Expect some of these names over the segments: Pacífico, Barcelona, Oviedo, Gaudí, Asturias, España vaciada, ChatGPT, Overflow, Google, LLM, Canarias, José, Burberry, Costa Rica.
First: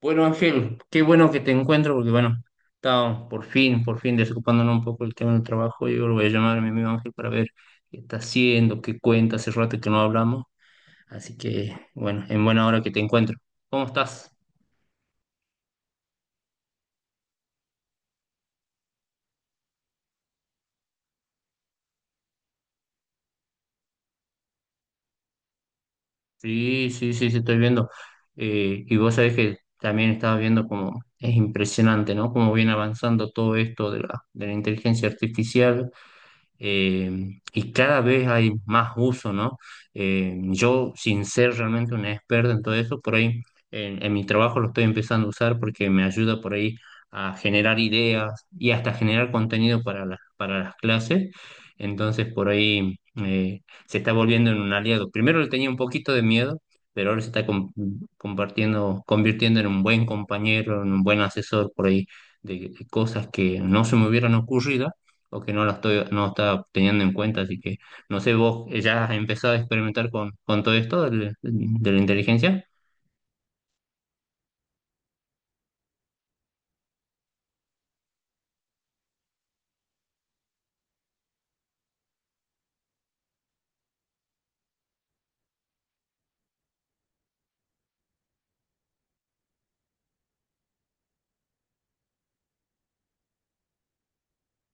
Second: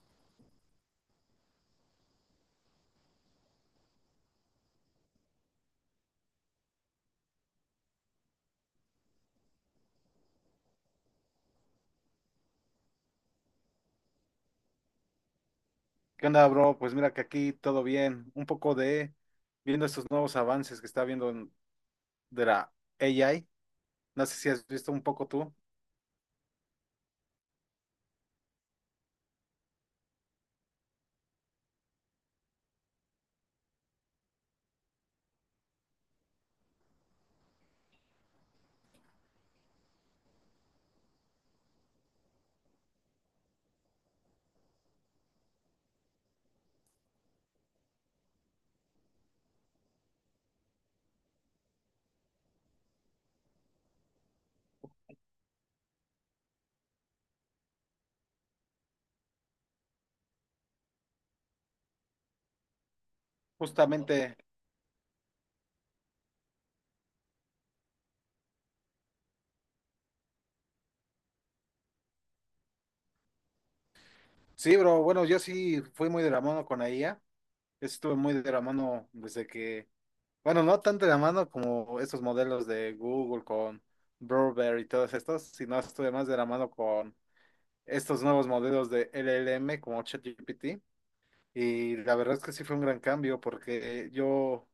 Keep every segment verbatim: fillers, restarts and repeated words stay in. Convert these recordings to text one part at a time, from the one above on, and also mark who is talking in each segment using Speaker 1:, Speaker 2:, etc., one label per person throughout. Speaker 1: Bueno, Ángel, qué bueno que te encuentro porque, bueno, estaba por fin, por fin desocupándonos un poco el tema del trabajo. Yo lo voy a llamar a mi amigo Ángel para ver qué está haciendo, qué cuenta, hace rato que no hablamos. Así que, bueno, en buena hora que te encuentro. ¿Cómo estás?
Speaker 2: ¿Qué onda, bro? Pues mira que aquí todo bien. Un poco de viendo estos nuevos avances que está viendo en- de la A I. No sé si has visto un poco tú.
Speaker 1: Sí, sí, sí, sí, estoy viendo. Eh, y vos sabés que también estaba viendo como es impresionante, ¿no? Cómo viene avanzando todo esto de la, de la inteligencia artificial, eh, y cada vez hay más uso, ¿no? Eh, yo, sin ser realmente un experto en todo eso, por ahí en, en mi trabajo lo estoy empezando a usar porque me ayuda por ahí a generar ideas y hasta generar contenido para las, para las clases. Entonces, por ahí eh, se está volviendo en un aliado. Primero le tenía un poquito de miedo, pero ahora se está com- compartiendo, convirtiendo en un buen compañero, en un buen asesor por ahí de de cosas que no se me hubieran
Speaker 2: Justamente,
Speaker 1: ocurrido o que no la estoy, no está teniendo en cuenta, así que no sé, vos eh, ya has empezado a experimentar con, con todo esto del- de la inteligencia.
Speaker 2: sí, bro. Bueno, yo sí fui muy de la mano con la I A. Estuve muy de la mano desde que, bueno, no tanto de la mano como estos modelos de Google con Burberry y todos estos, sino estuve más de la mano con estos nuevos modelos de L L M como ChatGPT. Y la verdad es que sí fue un gran cambio porque eh, yo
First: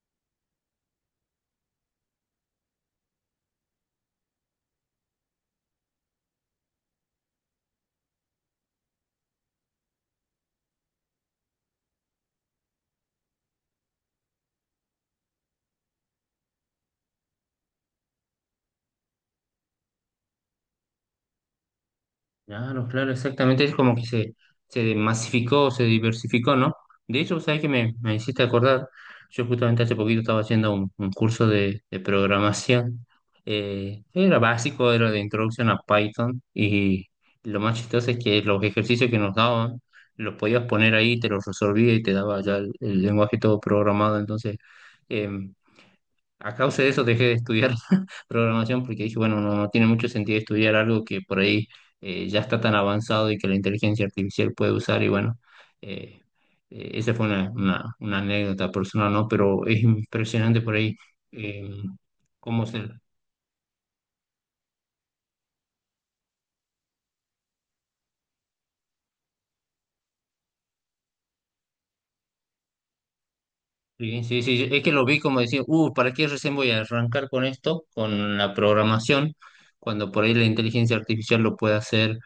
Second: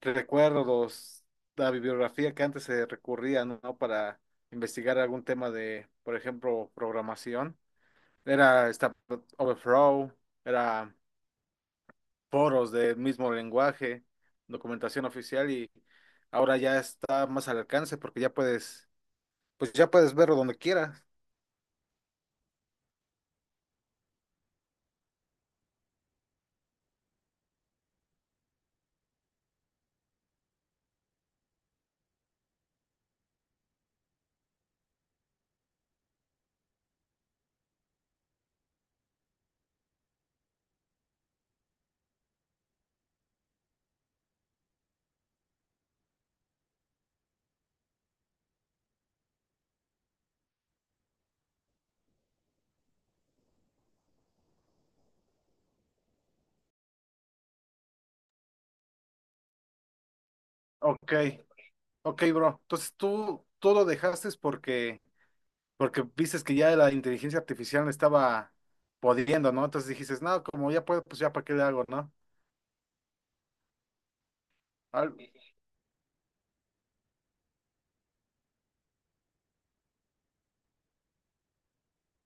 Speaker 2: recuerdo los, la bibliografía que antes se recurría, ¿no? ¿no? Para investigar algún tema de, por ejemplo, programación. Era esta Overflow, era foros del mismo lenguaje, documentación oficial y ahora ya está más al alcance porque ya puedes, pues ya puedes verlo donde quieras.
Speaker 1: Claro, claro, exactamente. Es como que se, se masificó, se diversificó, ¿no? De hecho, ¿sabes qué me, me hiciste acordar? Yo justamente hace poquito estaba haciendo un, un curso de, de programación. Eh, era básico, era de introducción a Python. Y lo más chistoso es que los ejercicios que nos daban, los podías poner ahí, te los resolvía y te daba ya el, el lenguaje todo programado. Entonces, em, a causa de eso dejé de estudiar programación porque dije, bueno, no, no tiene mucho sentido estudiar algo que por ahí eh, ya está tan avanzado y que la inteligencia artificial puede usar y bueno, eh, eh, esa fue una, una- una anécdota personal, ¿no? Pero es impresionante por ahí
Speaker 2: Ok,
Speaker 1: eh,
Speaker 2: ok, bro.
Speaker 1: cómo se,
Speaker 2: Entonces tú, tú lo dejaste porque Porque viste que ya la inteligencia artificial me estaba podiendo, ¿no? Entonces dijiste, no, como ya puedo, pues ya para qué le hago, ¿no?
Speaker 1: Sí, sí, sí, es que lo
Speaker 2: Al-
Speaker 1: vi como decir, uh, ¿para qué recién voy a arrancar con esto, con la programación, cuando por ahí la inteligencia artificial lo puede hacer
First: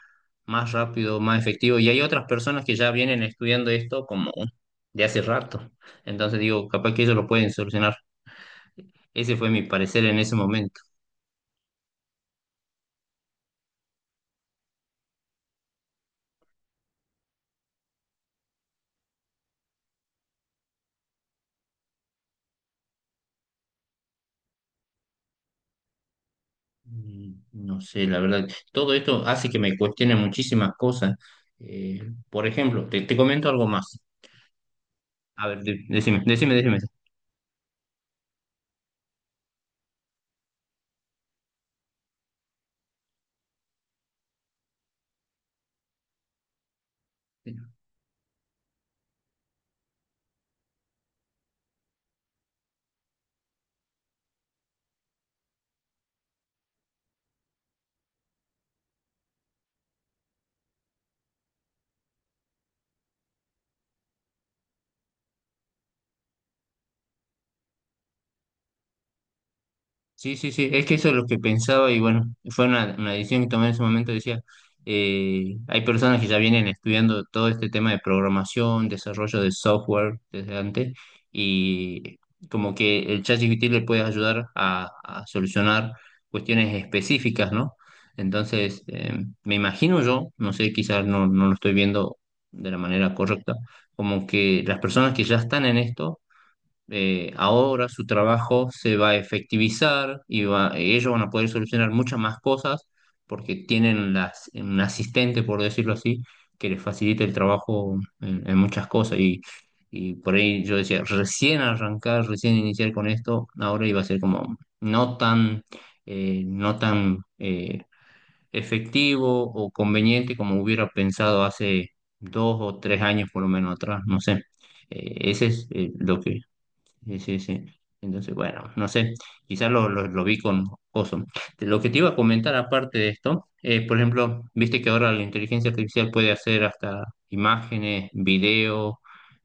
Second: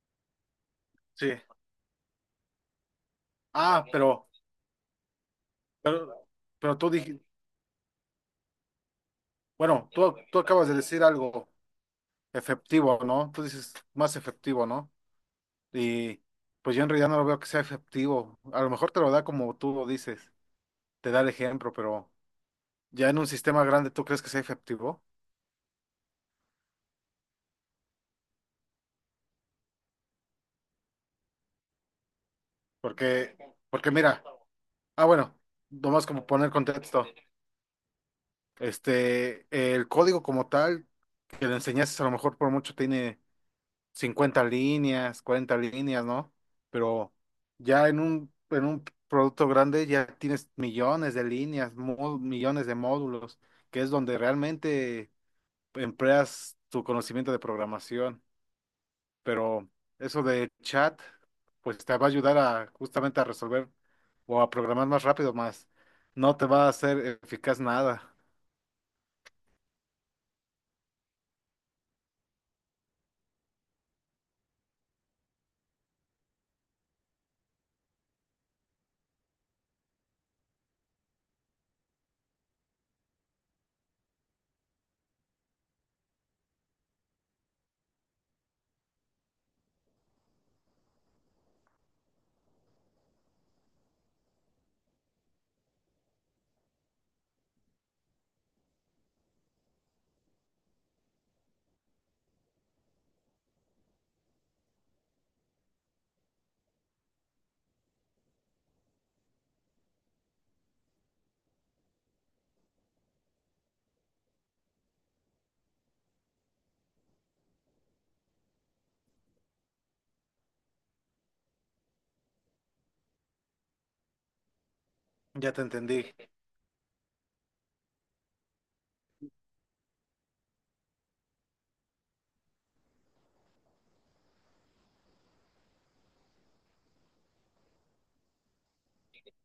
Speaker 1: más rápido,
Speaker 2: sí.
Speaker 1: más efectivo? Y hay otras personas que ya vienen estudiando
Speaker 2: Ah,
Speaker 1: esto
Speaker 2: pero,
Speaker 1: como de hace rato.
Speaker 2: pero,
Speaker 1: Entonces digo,
Speaker 2: pero tú
Speaker 1: capaz que ellos
Speaker 2: dijiste,
Speaker 1: lo pueden solucionar. Ese fue mi
Speaker 2: bueno,
Speaker 1: parecer
Speaker 2: tú,
Speaker 1: en ese
Speaker 2: tú acabas de
Speaker 1: momento.
Speaker 2: decir algo efectivo, ¿no? Tú dices más efectivo, ¿no? Y pues yo en realidad no lo veo que sea efectivo. A lo mejor te lo da como tú lo dices, te da el ejemplo, pero ya en un sistema grande, ¿tú crees que sea efectivo?
Speaker 1: Mm, No sé, la verdad, todo esto hace que me cuestione muchísimas cosas. Eh, por ejemplo, te, te
Speaker 2: Porque,
Speaker 1: comento algo
Speaker 2: porque
Speaker 1: más.
Speaker 2: mira, ah, bueno,
Speaker 1: A ver, de-
Speaker 2: nomás
Speaker 1: decime,
Speaker 2: como poner
Speaker 1: decime, decime.
Speaker 2: contexto. Este, el código como tal que le enseñaste a lo mejor por mucho tiene cincuenta líneas, cuarenta líneas, ¿no? Pero ya en un, en un producto grande ya tienes millones de líneas, mo- millones de módulos, que es donde realmente empleas tu conocimiento de programación. Pero eso de chat, pues te va a ayudar a justamente a resolver o a programar más rápido, más no te va a hacer eficaz nada.
Speaker 1: Sí, sí, sí, es que eso es lo que pensaba y bueno, fue una, una decisión que tomé en ese momento, decía, eh, hay personas que ya vienen estudiando todo este tema de programación, desarrollo de software desde antes y como que el ChatGPT le puede ayudar a, a solucionar cuestiones específicas, ¿no? Entonces, eh, me imagino yo, no sé, quizás no, no lo estoy viendo de la manera correcta, como que las personas que ya están en esto eh, ahora su trabajo se va a efectivizar y va- ellos van a poder solucionar muchas más cosas porque tienen las, un asistente, por decirlo así, que les facilita el trabajo en, en muchas cosas. Y, y por ahí yo decía, recién arrancar, recién iniciar con esto, ahora iba a ser como no tan, eh, no tan eh, efectivo o conveniente como hubiera pensado hace dos o tres años por lo menos atrás, no sé. Eh, ese
Speaker 2: Ya te
Speaker 1: es eh,
Speaker 2: entendí.
Speaker 1: lo que Sí, sí, sí. Entonces, bueno, no sé, quizás lo, lo, lo vi con oso. Lo que te iba a comentar aparte de esto, eh, por ejemplo, viste que ahora la inteligencia artificial puede hacer hasta imágenes, videos,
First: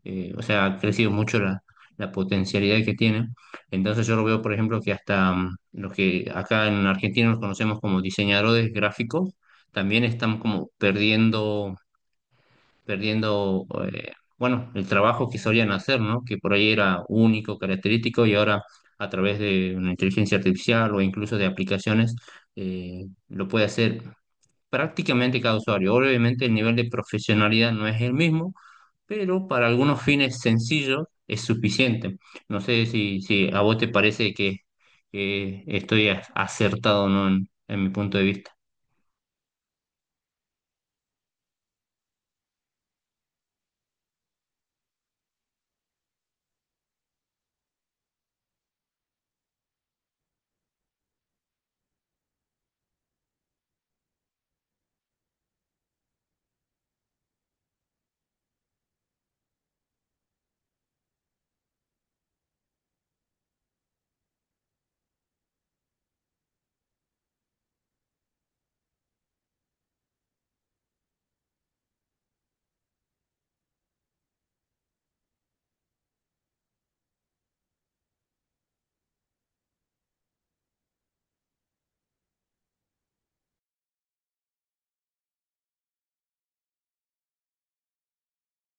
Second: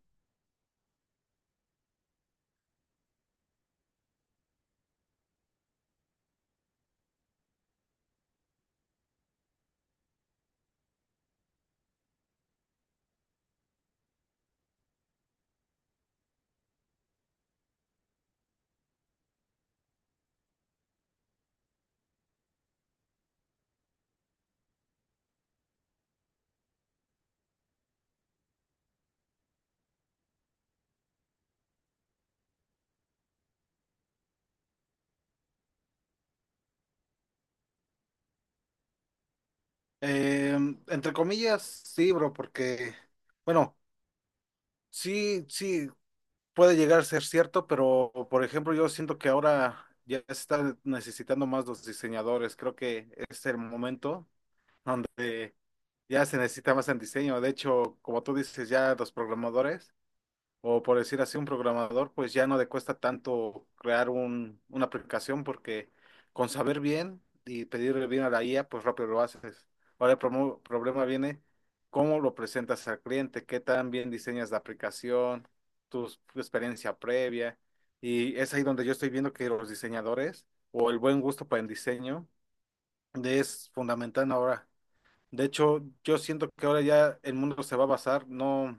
Speaker 1: eh, o sea, ha crecido mucho la, la potencialidad que tiene. Entonces yo lo veo, por ejemplo, que hasta mm, los que acá en Argentina nos conocemos como diseñadores gráficos, también están como perdiendo perdiendo, eh, bueno, el trabajo que solían hacer, ¿no? Que por ahí era único, característico, y ahora a través de una inteligencia artificial o incluso de aplicaciones, eh, lo puede hacer prácticamente cada usuario. Obviamente el nivel de profesionalidad no es el mismo, pero para algunos fines sencillos es suficiente. No sé si, si a vos te parece que, que estoy a- acertado o no en en mi punto de vista.
Speaker 2: Eh, entre comillas, sí, bro, porque, bueno, sí, sí, puede llegar a ser cierto, pero, por ejemplo, yo siento que ahora ya se está necesitando más los diseñadores. Creo que es el momento donde ya se necesita más en diseño. De hecho, como tú dices, ya los programadores. O por decir así, un programador, pues ya no le cuesta tanto crear un, una aplicación porque con saber bien y pedirle bien a la I A, pues rápido lo haces. Ahora el promo- problema viene cómo lo presentas al cliente, qué tan bien diseñas la aplicación, tu, s- tu experiencia previa. Y es ahí donde yo estoy viendo que los diseñadores o el buen gusto para el diseño es fundamental ahora. De hecho, yo siento que ahora ya el mundo se va a basar, no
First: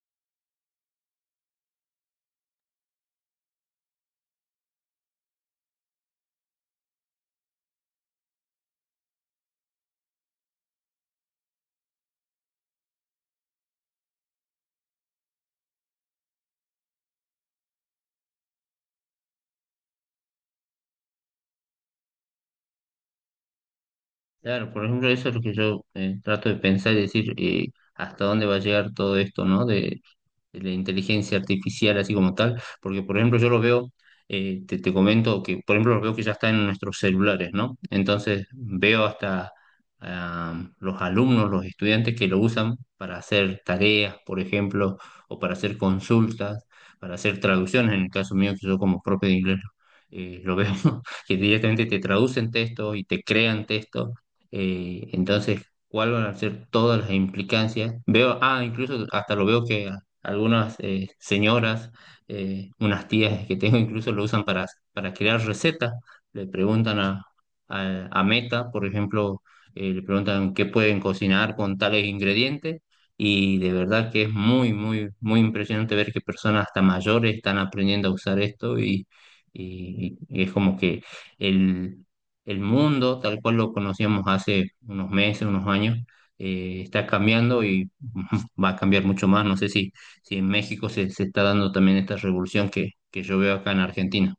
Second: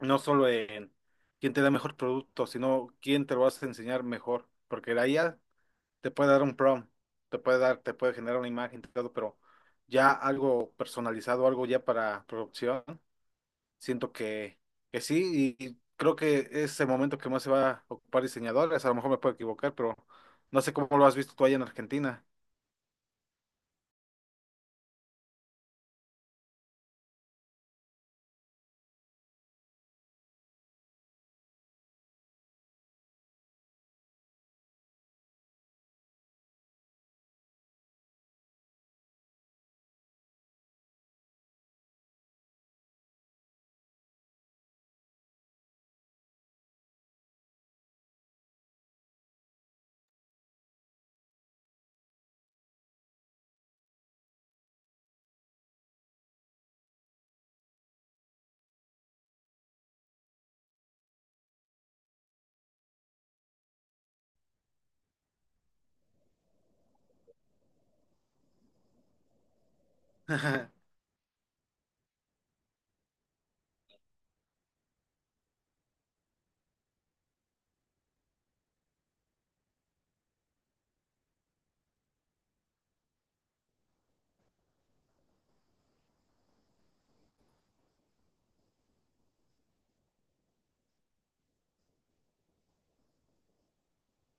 Speaker 2: no solo en quién te da mejor producto, sino quién te lo vas a enseñar mejor, porque la I A te puede dar un prompt, te puede dar, te puede generar una imagen, todo, pero ya algo personalizado, algo ya para producción, siento que, que sí, y, y creo que es el momento que más se va a ocupar diseñadores, a lo mejor me puedo equivocar, pero no sé cómo lo has visto tú allá en Argentina.
Speaker 1: Claro, por ejemplo, eso es lo que yo eh, trato de pensar y decir eh, hasta dónde va a llegar todo esto, ¿no? De, la inteligencia artificial así como tal, porque por ejemplo yo lo veo, eh, te, te comento que por ejemplo lo veo que ya está en nuestros celulares, ¿no? Entonces veo hasta ah, los alumnos, los estudiantes que lo usan para hacer tareas, por ejemplo, o para hacer consultas, para hacer traducciones, en el caso mío que yo como propio de inglés. eh, lo veo que directamente te traducen textos y te crean textos. eh, entonces, ¿cuáles van a ser todas las implicancias? Veo, ah, incluso hasta lo veo que algunas eh, señoras, eh, unas tías que tengo incluso lo usan para, para crear recetas. Le preguntan a, a- a Meta, por ejemplo, eh, le preguntan qué pueden cocinar con tales ingredientes y de verdad que es muy, muy, muy impresionante ver que personas hasta mayores están aprendiendo a usar esto y, y- y es como que el, el mundo, tal cual lo conocíamos hace unos meses, unos años, eh, está cambiando y va a cambiar mucho más. No sé si si en México se, se está dando también esta revolución que, que yo veo acá en Argentina.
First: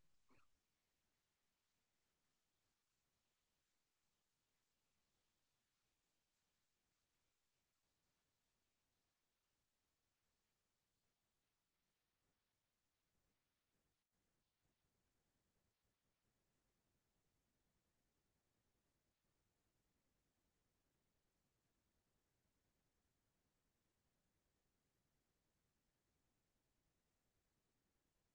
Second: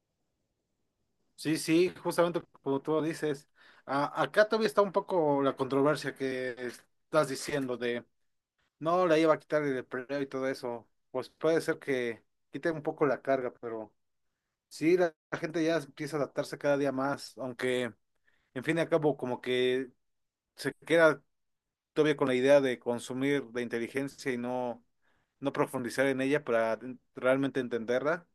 Speaker 2: Sí, sí, justamente como tú dices. A- acá todavía está un poco la controversia que estás diciendo de no, la iba a quitar el empleo y todo eso. Pues puede ser que quite un poco la carga, pero sí, la, la gente ya empieza a adaptarse cada día más, aunque en fin y al cabo como que se queda todavía con la idea de consumir la inteligencia y no, no profundizar en ella para realmente entenderla.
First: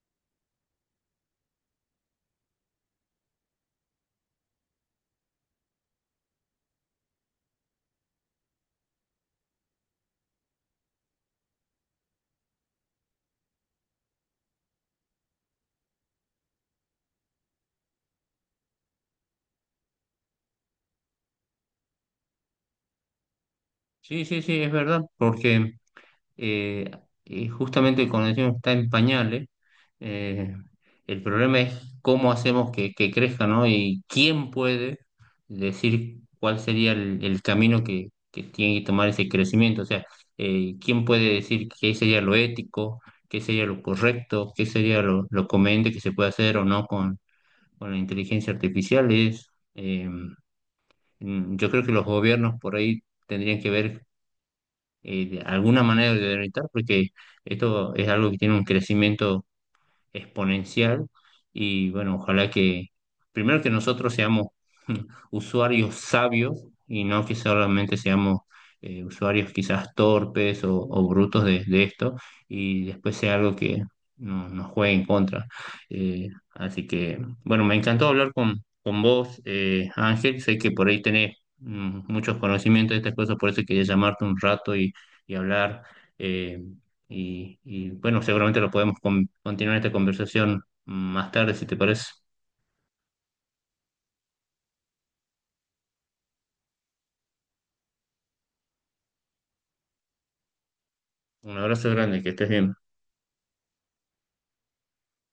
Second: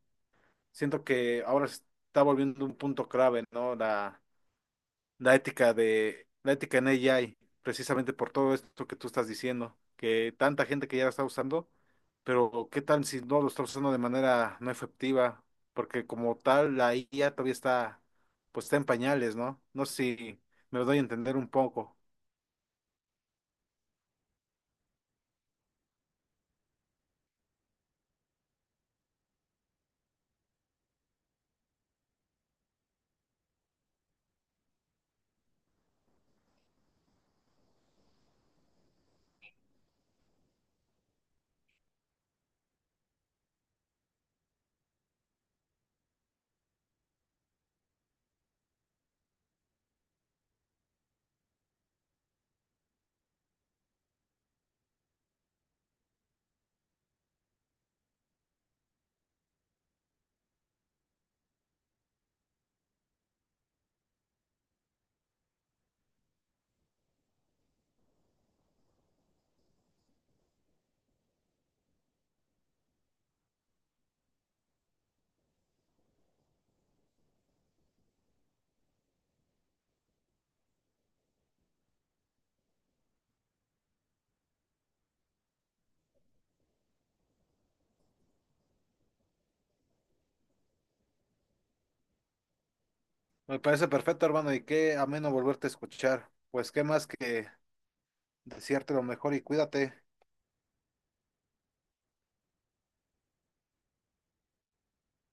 Speaker 2: Siento que ahora se está volviendo un punto clave, ¿no? La, la ética de la ética en A I, precisamente por todo esto que tú estás diciendo, que tanta gente que ya la está usando, pero ¿qué tal si no lo está usando de manera no efectiva? Porque como tal la I A todavía está, pues está en pañales, ¿no? No sé si me lo doy a entender un poco.
Speaker 1: Sí, sí, sí, es verdad, porque eh, eh, justamente cuando decimos está en pañales, eh, el problema es cómo hacemos que, que crezca, ¿no? Y quién puede decir cuál sería el, el camino que, que tiene que tomar ese crecimiento, o sea, eh, quién puede decir qué sería lo ético, qué sería lo correcto, qué sería lo, lo conveniente que se puede hacer o no. Bueno, inteligencia artificial es, eh, mm, yo creo que los gobiernos por ahí tendrían que ver eh, de alguna manera de orientar, porque esto es algo que tiene un crecimiento exponencial y bueno, ojalá que primero que nosotros seamos usuarios sabios y no que solamente seamos eh, usuarios quizás torpes o, o brutos de, de esto y después sea algo que no- nos juegue en contra. Eh, Así que, bueno, me encantó hablar con, con vos, eh, Ángel. Sé que por ahí tenés mm, muchos conocimientos de estas cosas, por eso quería llamarte un rato y, y hablar. eh, y, y, bueno, seguramente lo podemos con- continuar esta conversación mm, más tarde, si te parece.
Speaker 2: Me parece perfecto, hermano, y qué ameno volverte a escuchar. Pues qué más que desearte lo mejor y cuídate.
Speaker 1: Un abrazo grande, que estés bien.